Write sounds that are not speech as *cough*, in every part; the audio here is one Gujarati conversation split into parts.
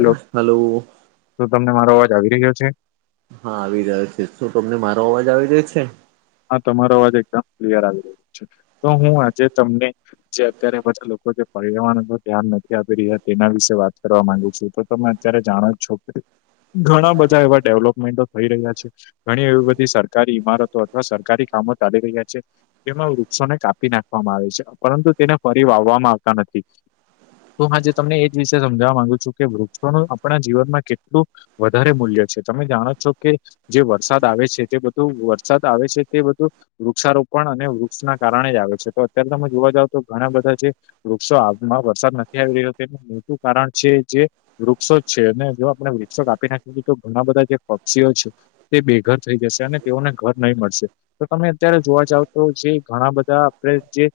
Hello hello. તો તમને મારો અવાજ આવી રહ્યો છે? હા આવી રહ્યો છે. શું તમને મારો અવાજ આવી રહ્યો છે? હા તમારો અવાજ એકદમ ક્લિયર આવી રહ્યો છે. તો હું આજે તમને જે અત્યારે પછા લોકો જે પર્યાવરણ પર ધ્યાન નથી આપી રહ્યા તેના વિશે વાત કરવા માંગુ છું. તમે અત્યારે જાણો જ છો કે ઘણા બધા એવા ડેવલોપમેન્ટો થઈ રહ્યા છે, ઘણી એવી બધી સરકારી ઈમારતો સરકારી કામો ચાલી રહ્યા છે. તેમાં વૃક્ષોને કાપી નાખવામાં આવે છે, પરંતુ તેને ફરી વાવવામાં આવતા નથી. તો હ આજે તમને એ જ વિશે સમજાવવા માંગુ છું કે વૃક્ષોનું આપણા જીવનમાં કેટલું વધારે મૂલ્ય છે તમે જાણો છો કે જે વરસાદ આવે છે તે બધું વરસાદ આવે છે તે બધું વૃક્ષારોપણ અને વૃક્ષના કારણે જ આવે છે. તો અત્યારે તમે જોવા જાવ તો ઘણા બધા જે વૃક્ષો આમાં વરસાદ નથી આવી રહ્યો. તેનું મોટું કારણ છે જે વૃક્ષો જ છે અને જો આપણે વૃક્ષો કાપી નાખી શું તો ઘણા બધા જે પક્ષીઓ છ તે બેઘર થઈ જશે અને તેઓને ઘર નહી મળશે તો તમે અત્યારે જોવા જાવ તો જે ઘણા બધા આપણે જે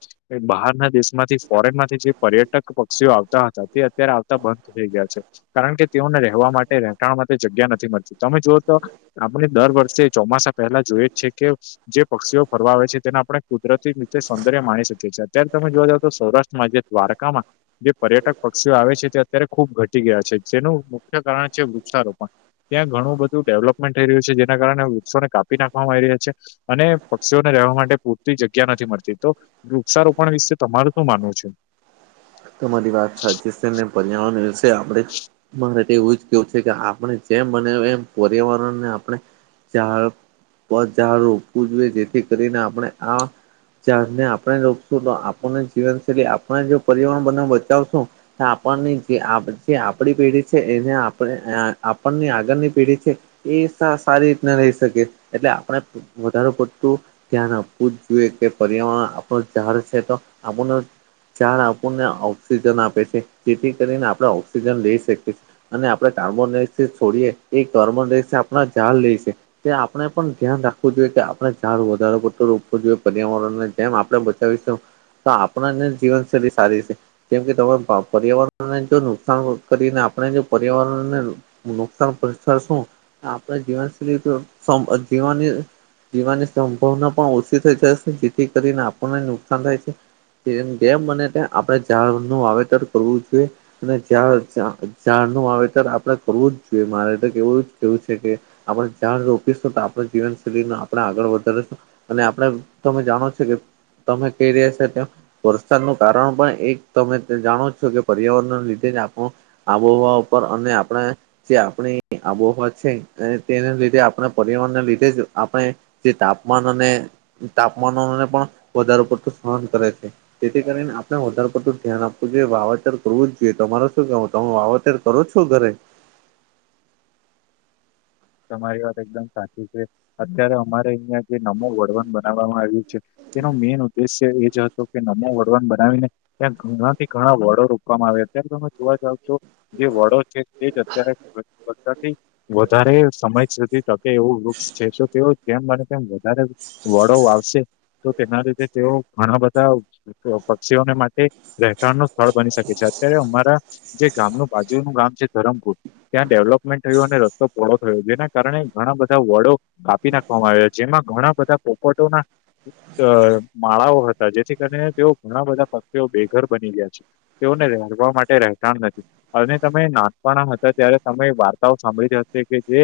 બહારના દેશ માંથી ફોરેન માંથી જે પર્યટક પક્ષીઓ આવતા હતા તે અત્યારે આવતા બંધ થઈ ગયા છે. કારણ કે તેઓને રહેવા માટે રહેઠાણ માટે જગ્યા નથી મળતી તમે જોઓ તો આપણે દર વર્ષે ચોમાસા પહેલા જોઈએ જ છે કે જે પક્ષીઓ ફરવા આવે છે તેને આપણે કુદરતી રીતે સૌંદર્ય માણી શકીએ છીએ. અત્યારે તમે જોવા જાવઓ તો સૌરાષ્ટ્રમાં જે દ્વારકામાં જે પર્યટક પક્ષીઓ આવે છે તે અત્યારે ખુબ ઘટી ગયા છે જેનું મુખ્ય કારણ છે વૃક્ષારોપણ. ત્યાં ઘણું બધું ડેવલપમેન્ટ થઈ રહ્યું છે જેના કારણે વૃક્ષોનેાપી નાખ માં આવી રહ્યા છે અને પક્ષીઓને રહેવા માટે પૂરતી જગ્યા નથી મળતી. તો વૃક્ષારોપણ વિશે તમાર શ માનવું છે? તમારી વાત સાચી છે ને પર્યાવરણશે આપણે મારે એવું જ કેવું છે કે આપણે જેમ બને એમ પર્યાવરણ ને આપણે ઝ ઝાડ રોપવું જોઈએ જેથી કરીને આપણે આ ચને આપણે રોકશું તો આપણને જીવનશૈલી આપણે જો પર્યાવરણ બ બચાવશું આપણ જે જે આપડી પેઢી છે એને આપણની આગળની પેઢી છે. એ સારી રીતને રહી શકે એટલે આપણે વધારે પડતું ધ્યાન આપવું જ જોઈએ કે પર્યાવરણ આપણ ઝાડ છે તો આપણ ઝાડ ને ઓક્સિજન આપે છે જેથી કરીને આપણે ઓક્સિજન લઈ શકીએ છે. અને આપડ કાર્બો ડાયક્સાઇડ છોડીએ એ કાર્બોનડાયોક્સાઈડ આપ ઝાડ લે તે આપણે પણ ધ્યાન રાખવું જોઈએ કે આપણે ઝાડ વધારારે પડતું રોપવું જોઈએ પર્યાવરણને. તેમ આપણે બતાવીશું તો આપણને જીવનશૈલી સારી છે કેમ કે ત પર્યાવરણને જો નુકસાન કરીને આપણે જો પર્યાવરણને નુકસાન પછ છું આપણે જીવન જીવ જીવાની સંભાવના પણ ઓછી થઈ જાય છે જેથી કરીને આપણને નુકસાન થાય છે. જેમ બને આપડણે ઝાડ નું વાવેતર કરવું જોઈએ. અને ઝાડનું વાવેતર આપણેે કરવું જ જોઈએ મારે એવું જ કયું છે કે આપણે ઝાડ રોપીશું તો આપણે જીવનશૈલી આપણે આગળ વધારીશું. અને આપડ તમે જાણો છો કે તમે કઈ રહ્યા છ તેમ વરસાદ નું કારણ પણ એક તમે જાણો છો કે પર્યાવરણ લીધે જ આપ આબોહવા ઉપર અને આપણે જે આપણી આબોહવા છે અને તેને લીધે આપણા પરિવારણને લીધે જ આપણે તે તાપમાન અને તાપમાનોને પણ વધાર પડતું સહન કરે છે તેથી કરીને વધારે પડતું ધ્યાન આપવું જોઈએ વાવેતર કરવું જ જોઈએ. તમારે શું કેવું તમે વાવેતર કરો છો ઘરે? તમારી વાત એકદમ સાચી છે અત્યારે અમારે અહિયાં જે નમું વળવન બનાવવામાં આવ્યું છે. તેનો મેન ઉદેશ્ય એ જ હતો કે નાન વડવન બનાવીને ત્યાં ઘણાથી ઘણા વડો રોકવામાં આવે અત્યારે તમે જોવા જાવ છો. જે વડો છે તે જ અત્યારે બધાથી વધારે સમય સુધી ટકે એવું વૃક્ષ છે. તો તેઓ જે અનેને તેમ વધારે વડો આવશે. તો તેના લીધે તેઓ ઘણા બધા પક્ષીઓને માટે રહેઠાણ નું સ્થળ બની શકે છે અત્યારે અમારા જે ગામનું બાજુનું ગામ છે ધરમપુર ત્યાં ડેવલોપમેન્ટ થયું અને રસ્તો પહોળો જેના કારણે ઘણા બધા વડો કાપી નાખવામાં આવ્યા જેમાં ઘણા બધા પોપટોના અ માળાઓ હતા જેથી કરીને તેઓ ઘણા બધા પક્ષઓ બેઘર બની ગયા છે. તેઓને રહેવા માટે રહેતાણ નથી. અને તમે નાનપણ માં હતા ત્યારે તમે વાર્તાઓ સાંભળી હશે કે જે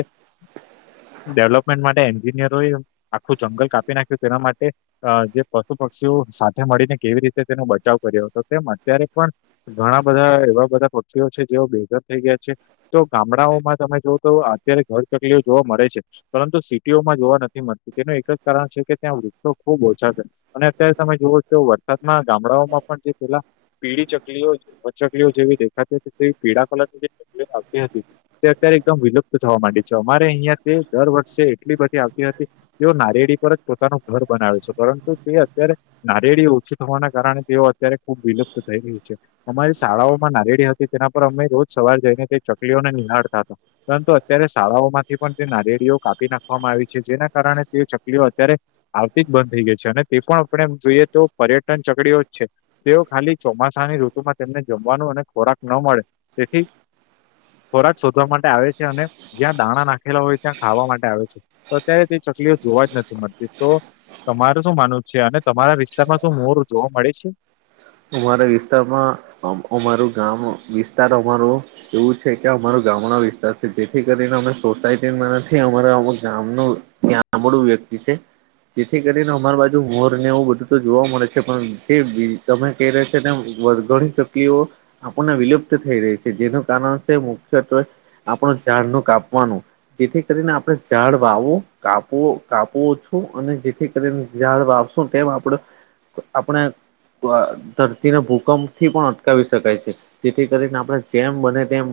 ડેવલપમેન્ટ માટે એન્જિનિયરોએ આખું જંગલ કાપી નાખ્યું તેના માટે અ જે પશુ પક્ષીઓ સાથે મળીને કેવી રીતે તેનો બચાવ કર્યો હતો તેમ અત્યારે પણ ઘણા બધા એવા બધા પક્ષીઓ છે જેઓ બેઘર થઈ ગયા છે. તો ગામડાઓમાં તમે જોવઓ તો અત્યારે ઘર ચકલીઓ જોવા મળે છે. પરંતુ સિટીઓમાં જોવા નથી મળતીું તેનું એક જ કારણ છે કે ત્યાં વૃક્ષો ખુબ ઓછા થાય. અને અત્યારે તમે જુવો છો વરસાદના ગામડાઓમાં પણ જે પેલા પીડી ચકલીઓ વચકલીઓ જેવી દેખાતી હતી તેવી પીડાા કલાકની જે ચકલીઓ આવતી હતી. તે અત્યારે એકદમ વિલુપ્ત થવા માંડી છે અમારે અહિયાં તે દર વર્ષે એટલી બધી આવતી હતી. તેઓ નારયેળી પર જ પોતાનું ઘર બનાવે છે પરંતુ તે અત્યારે નારેળી ઓછી થવાના કારણે તેઓ અત્યારે ખુબ વિલુપ્ત થઈ ગહી છે. અમારી શાળાઓમાં નારેયળી હતી તેના પર અમે રોજ સવાર જઈને તે ચકલીઓને નિહાળતા હતા પરંતુ અત્યારે શાળાઓમાંથી પણ તે નારેળીઓ કાપી નાખવામાં આવી છે જેના કારણે તે ચકલીઓ અત્યારે આવતી જ બંધ થઈ ગઈ છે અને તે પણ આપણે એ જોઈએ તો પર્યટન ચકડીઓ જ છે તેઓ ખાલી ચોમાસાની ઋતુમાં તેમને જમવાનું અને ખોરાક ન મળે તેથી ખોરાક શોધવા માટે આવે છે અને જ્યાં દાણા નાખેલા હોય ત્યાં ખાવા માટે આવે છે તો અત્યારે તે ચકલીઓ જોવા જ નથી મળતી તો તમાર શું માનવું છે અને તમારા વિસ્તારમાં શું મોર જોવા મળે છે અમારા વિસ્તારમાં અમારું ગામ વિસ્તાર અમારો એવું છે કે અમારો ગામડા વિસ્તાર છે જેથી કરીને અમે સોસાયટી અમા ગામ ન ત્યાં મળળું વ્યક્તિ છે જેથી કરીને અમાર બાજુ મોર ને એવું બધું તો જોવા મળે છે પણ જે તમે ક રશે ને વઘણી શકલીઓ આપણને વિલુપ્ત થઈ રહી છે જેનું કારણ છે મુખ્યત્વે આપણું ઝાડનુંું કાપવાનું જેથી કરીને આપડણે ઝાડ વાવું કાપવ કાપવું ઓછું અને જેથી ડ વા આપશું તેમ આપડ આપણે ધરતીને ભૂકંપ થી પણ અટકાવી શકાય છે જેથી કરીને આપણે જેમ બને તેમ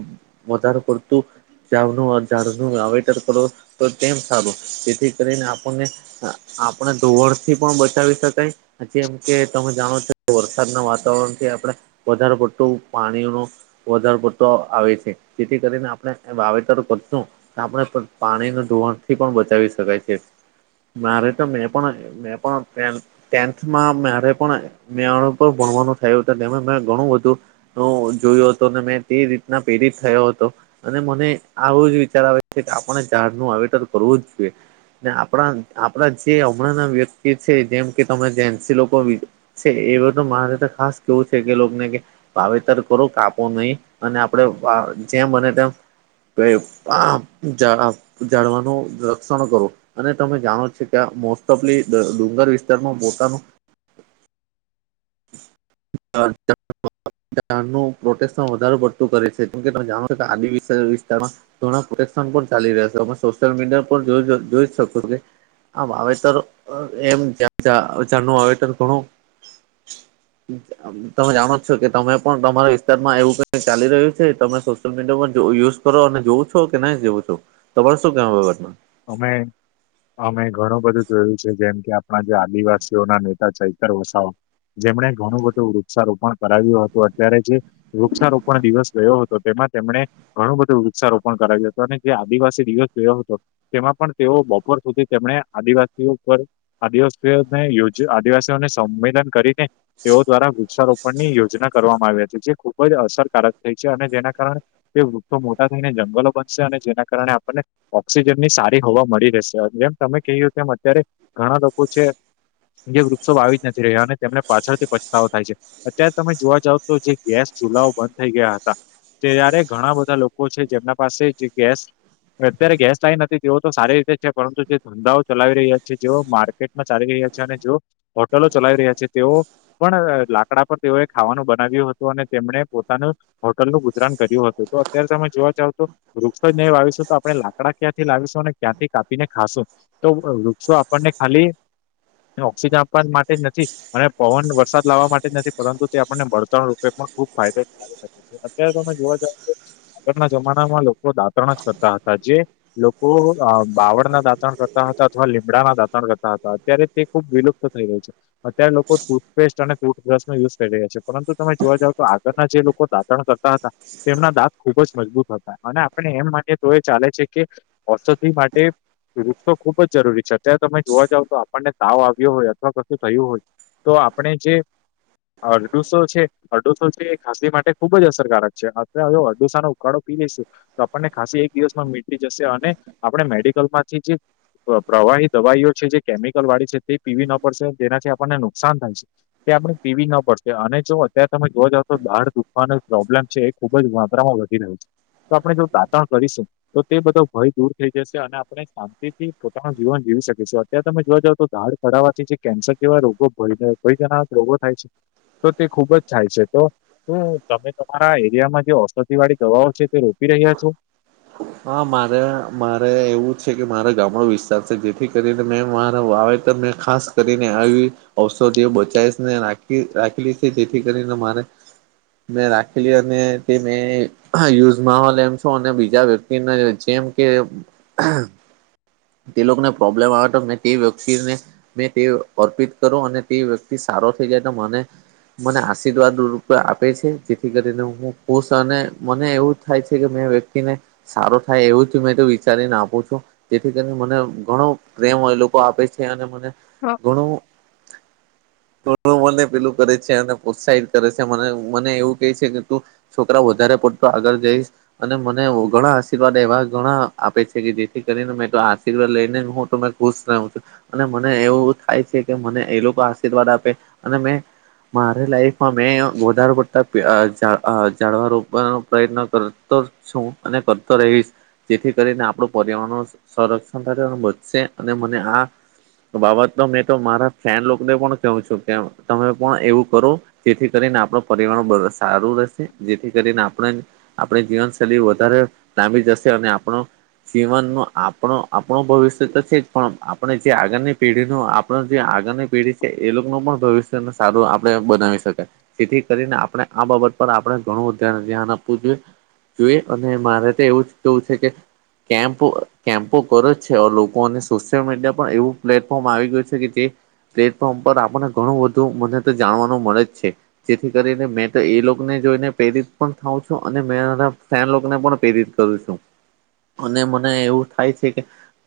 વધારે પડતું જનું ઝાડનું વાવેતર કરો તો તેમ સારું જેથી કરીને આપણને આપણે ધોવર થી પણ બચાવી શકાય જેમ કે તમે જાણો છો વરસાદના વાતાવરણથી આપણે વધારે પડતું પાણીનું વધાર પડતો આવે છે જેથી કરીને આપણે વાવેતર કરશું આપણે પણ પાણી ન ધોવાણ થી પણ બચાવી શકાય છે મારે તો મેં પણ મેં પણ ટેન્થમાં મારે પણ મેણું પણ ભણવાનું થયું હત તે મેં ઘણું બધું હું જોયું હતોું અનેને મેં તે રીતના પેરિત થયો હતો અને મને આવો જ વિચાર આવે છે કે આપને ઝાડનું વાવેતર કરવું જ જોઈએ ને આપણા આપડા જે હમણાં ના વ્યક્તિ છે જેમ કે તમે જેન્સી લોકો બીજું છે એવ તો મારે તો ખાસ કેવું છે કે લોકોને કે વાવેતર કરો કાપો નહી અને આપણે જેમ બને તેમ કે આ જાડવાનું રક્ષણ કરો અને તમે જાણો છે કે મોસ્ટ ઓફ ડુંગર વિસ્તારમાં પોતાનું અ ચ પ્ર વધ પડતું કરે છે કેમ કે તમે જાણો છો કે આ વિસ્તારમાં ઘોણા પ્રોટેક્શન પણ ચાલી રહ્યા છે અમે સોશિયલ મીડિયા પર જોઈ શક કે આમ આવે તો એમ જનું આવે તો ઘણું હચ તમે જાણો છો કે તમે પણ તમારા વિસ્તારમાં એવું ક ચાલી રહ્યું છે તમે સોશિયલ મીડિયા યુઝ કરો અને જોવું છો કે નહી જવું છો તમારે શું કેવાય વગટમાં અમે અમે ઘણું બધું જોયું છે જેમ કે આપણા જે આદિવાસીઓ ના નેતા ચૈતર વસાઓ જેમણે ઘણું બધું વૃક્ષારોપણ કરાવ્યું હતું અત્યારે જે વૃક્ષારોપણ દિવસ ગયો હતો તો તેમાં તેમણે ઘણું બધું વૃક્ષારોપણ કરાવ્યું હતું અને જે આદિવાસી દિવસ જોયો હતો તેમાં પણ તેઓ બપોર સુધી તેમણે આદિવાસીઓ પર આદિવાસીઓને યો આદિવાસીઓને સંમેલન કરીને તેઓ દ્વારા વૃક્ષારોપ પણ ની યોજના કરવામાં આવ્યા છે જે ખુબ જ અસરકારક થઈ છે અને જેના કારણે તે વૃક્ષો મોટા થઈને જંગલો જેમની સારી હવા મળી રહેશે જેમ તમે કહ્યું તેમ અત્યારે ઘણા લોકો છે એ વૃક્ષો આવી જ નથી રહ્યા અને તેમને પાછળથી પછતાવો થાય છે અત્યારે તમે જોવા જાવ તો જે ગેસ ચૂલાઓ બંધ થઈ ગયા હતા ત્યારે ઘણા બધા લોકો છે જેમના પાસે જે ગેસ અત્યારે ગેસ કઈ નથી તેઓ તો સારી રીતે છે પરંતુ જે ધંધાઓ ચલાવી રહ્યા છે, જેઓ માર્કેટમાં ચાલી રહ્યા છે અને જો હોટલો ચલાવી રહ્યા છે તેઓ પણ લાકડા પર તેઓએ ખાવાનું બનાવ્યું હતું અને તેમણે પોતાનું હોટલનું ગુજરાન કર્યું હતું. તો અત્ય્યારે સમમે જોવા જાવ તો, વૃક્ષો જ નહીં વાવીશું તો આપણે લાકડા ક્યાંથી લાવીશું અને ક્યાંથી કાપીને ખાશું. તો વૃક્ષો આપણને ખાલી એ ઓક્સિજન આપવા જ માટે નથી. અને પવન વરસાદ લાવવા માટે જ નથી પરંતુ તે આપણને બળતણ રૂપે પણ ખુબ ફાયદે અત્યારે તમે જોવા જાવ તો આગળના જમાનામાં લોકો દાંતરણ જ કરતા હતા જે લોકો આ બાવળ ના દાંતણ કરતા હતા અથવા લીમડાના દાંતણ કરતા હતા. અત્યારે તે ખુબ વિલુપ્ત થઈ રહ્યુ છે. અત્યારે લોકો સુથપેસ્ટ અને ટુથબ્રશ નો યુઝ કરી રહ્યા છે પરંતુ તમે જોવા જાવ તો આગળના જે લોકો દા તણ કરતા હતા, એમના દાંત ખુબ જ મજબૂત હતા અને આપણે એમ માનીએ તો એ ચાલે છે કે ઔષધિ માટે વૃક્ષો ખુબ જ જરૂરી છે અત્યારે તમે જોવા જાવ તો આપણને તાવ આવ્યો હોય અથવા કશું થયું હોય તો આપણે જે અરડુસો છે અડોસો છે એ ખાંસી માટે ખુબ જ અસરકારક છે, અ અડોસા નો કાળો પી લઈશું, તો આપણને ખાાસ એક દિવસમાં મીટી જશે અને આપણે મેડિકલ માંથી જે પ્રવાહી દવાઈઓ છે જે કેમિકલ વાળી છે તે પીવી ન પડશે જેનાથી આપણને નુકસાન થાય છે. તે આપણે પીવી ન પડશે અને જો અત્યારે તમે જો જાાવ તો દાળ દુખવાનો પ્રોબ્લેમ છે. ખુબ જ માત્રામાં વધી રહ્યું છે. તો આપણે જો દાંતણ કરીશું તો તે બધો ભય દૂર થઈ જશે અને આપણે શાંતિથી પોતાનું જીવન જીવી શકી શું. અત્યારે તમે જોવા જાવ તો દાઢ ખડવાથી જે કેન્સર જેવા રોગો ભય કોઈ જનાક રોગો થાય છે, તો તે ખુબ જ થાય છે તો તો તમે તમારા એરિયામાં જે ઔષધિ વાળી દવાઓ છે તે રોપી રહ્યા છો? હા મારે મારે, એવું છે કે મારે ગામડો વિસ્તાર છે જેથી કરીને મે મારા વાવેતર ને ખાસ કરીને આવી ઔષધિ બચાઇસ ને રાખી રાખેલી સે જેથી કરીને મારે મેં રાખેલી અને તે મે, યુઝ માહોલ એમ સુ અને બીજા વ્ય ક્તિને જેમ કે તે લોકોન પ્રોબ્લેમ આવે તો મેં તે વ્યક્તિને મે તે અર્પિત કરુ અને તે વ્યક્તિ સારો થઈ જાય તો મને મને આશીર્વાદ રૂપે આપે છે જેથી કરીને હું ખુશ અને મને એવું થાય છે કે મેં વ્યક્તિને સારો થાય એવું જ મેં વિચારીને આપું છું. જેથી કરીને મને ઘણો પ્રેમ એ લોકો આપે છે અને મ ને ઘણું *unintelligible* મને પેલું કરે છે અને પ્રોત્સાહિત કરે સે, મને મને એવું કે છે કે તું છોકરા વધારે પડતો આગળ જઈશ અને મને ઓ ઘણા આશીર્વાદ એવા ઘણા આપે છે કે જેથી કરીને મેં તો આશીર્વાદ લઈને જ હું તો મે ખુશ રઉ છું. અને મને એવું થાય છે કે મને એ લોકો આશીર્વાદ આપે અને મેં મારે લાઈફમાં મેં વધારે પડતા પે અ ઝા અ ઝાળવા રોપવાનો પ્રયત્ન કરતો શું અને કરતો રહીશ. જેથી કરીને આપણું પર્યાવરણનું સંરક્ષણ થશે અને બચશે અને મને આ બાબત તો મેં તો મારા ફ્રેન લોકોને પણ કહું છું કે તમે પણ એવું કરો જેથી કરીને આપણ પર્યાવરણ સારું રહેશે, જેથી કરીને આપણે આપણી જીવનશૈલી વ ધારે લાંબી જશે અને આપણો જીવન માં આપણો આપણો ભવિષ્ય તો છે જ પણ આપણે જે આગળની પેઢીનું આપ ણ જે આગળની પેઢી છે એ લોકોનું પણ ભવિષ્યને સારું આપડણે બનાવી શકાય. જેથી કરીને આપણે આ બાબત પર આપણે ઘણુ ધ્યા ધ્યાન આપવું જોઈએ જોઈએ. અને મારે તો એવું જ કવું છે કે કેમ્પ કેમ્પો કરે જ છે લોકો અને સોશિયલ મીડિયા પણ એવું પ્લેટફોર્મ આવી ગ્યું છે કે જે પ્લેટફોર્મ પર આપણને ઘણું બધું મને તો જાણવાનું મળે જ છે. જેથી કરીને મેં તો એ લોકોને જોઈને પ્રેરિત પણ થાવં છું અને સ્લોને પણ પ્રેરિત કરું છું અને મને એવું થાય છે કે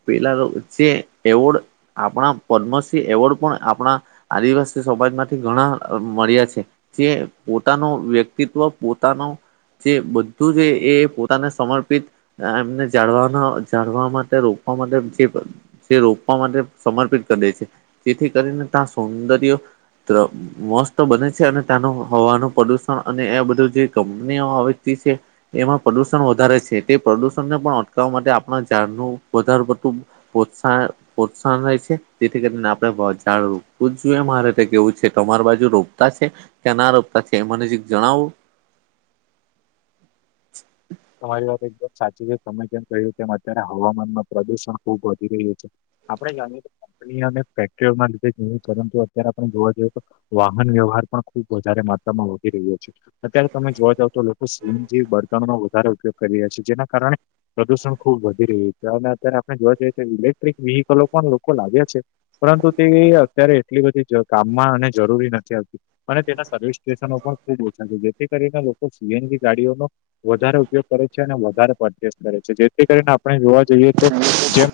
પેલા જે એવોર્ડ આપણા પદ્મશ્રી એવોર્ડ પણ આપણા. આદિવાસી સમાજ માંથી ઘણા મળ્યા છે જે પોતાનું વ્યક્તિત્વ પોતાનો જે તું જે એ પોતાને સમર્પિત એમને જાળવાના જાળવા માટે રોકવા માટે જે જે રોપવા માટે સમર્પિત કરીે છે જેથી કરીને ત્યાં સૌંદર્ય મસ્ત બને છે અને તનું હવાનું પ્રદુષણ અને એ બધું જે કંપનીઓ આવેતી છે એમાં પ્રદુષણ વધારે છે તે પ્રદુષણને પણ અટકાવવા માટે આપણા ઝાડનું વધાર પડતું પ્રોત્સાહ પ્રોત્સાહન રહે છે જેથી કરીને આપડે ઝાડ રોપવું જ જોઈએ મારે કેવું છે તમારી બાજુ રોપતા છે ત્યાં ના રોપતા છે મને જે જણાવું *inaudible* તમારી વાત એકદમ સાચી છે તમે જેમ કહ્યું કે અત્યારે હવામાનમાં પ્રદુષણ ખુબ વધી રહ્યું છે આપણે જાણીએ તો કંપની અને ફેક્ટરીઓ ના લીધે જો પરંતુ અત્યારે આપણે જોવા જઈએ તો વાહન વ્યવહાર પણ ખુબ વધારે માત્રામાં વધી રહ્યો છે અત્યારે તમે જોવા જાવ તો લોકો સીમ જેવી બર્તનનો વધારે ઉપયોગ કરી રહ્યા છે જેના કારણે પ્રદુષણ ખુબ વધી રહ્યું છે અને અત્યારે આપણે જોવા જઈએ તો ઇલેક્ટ્રિક વેહીિકલો પણ લોકો લાવ્યા છે પરંતુ તે અત્યારે એટલી બધી કામમાં અને જરૂરી નથી આવતી અને તેના સર્વિસ સ્ટેશનો પણ ખુબ ઓછા છે જેથી કરીને લોકો સીએનજી ગાડીઓનો વધારે ઉપગ કરે છે અને વધારે પરચેસ કરે છે જેથી કરીને આપણે જોવા જઈએ તો જેમ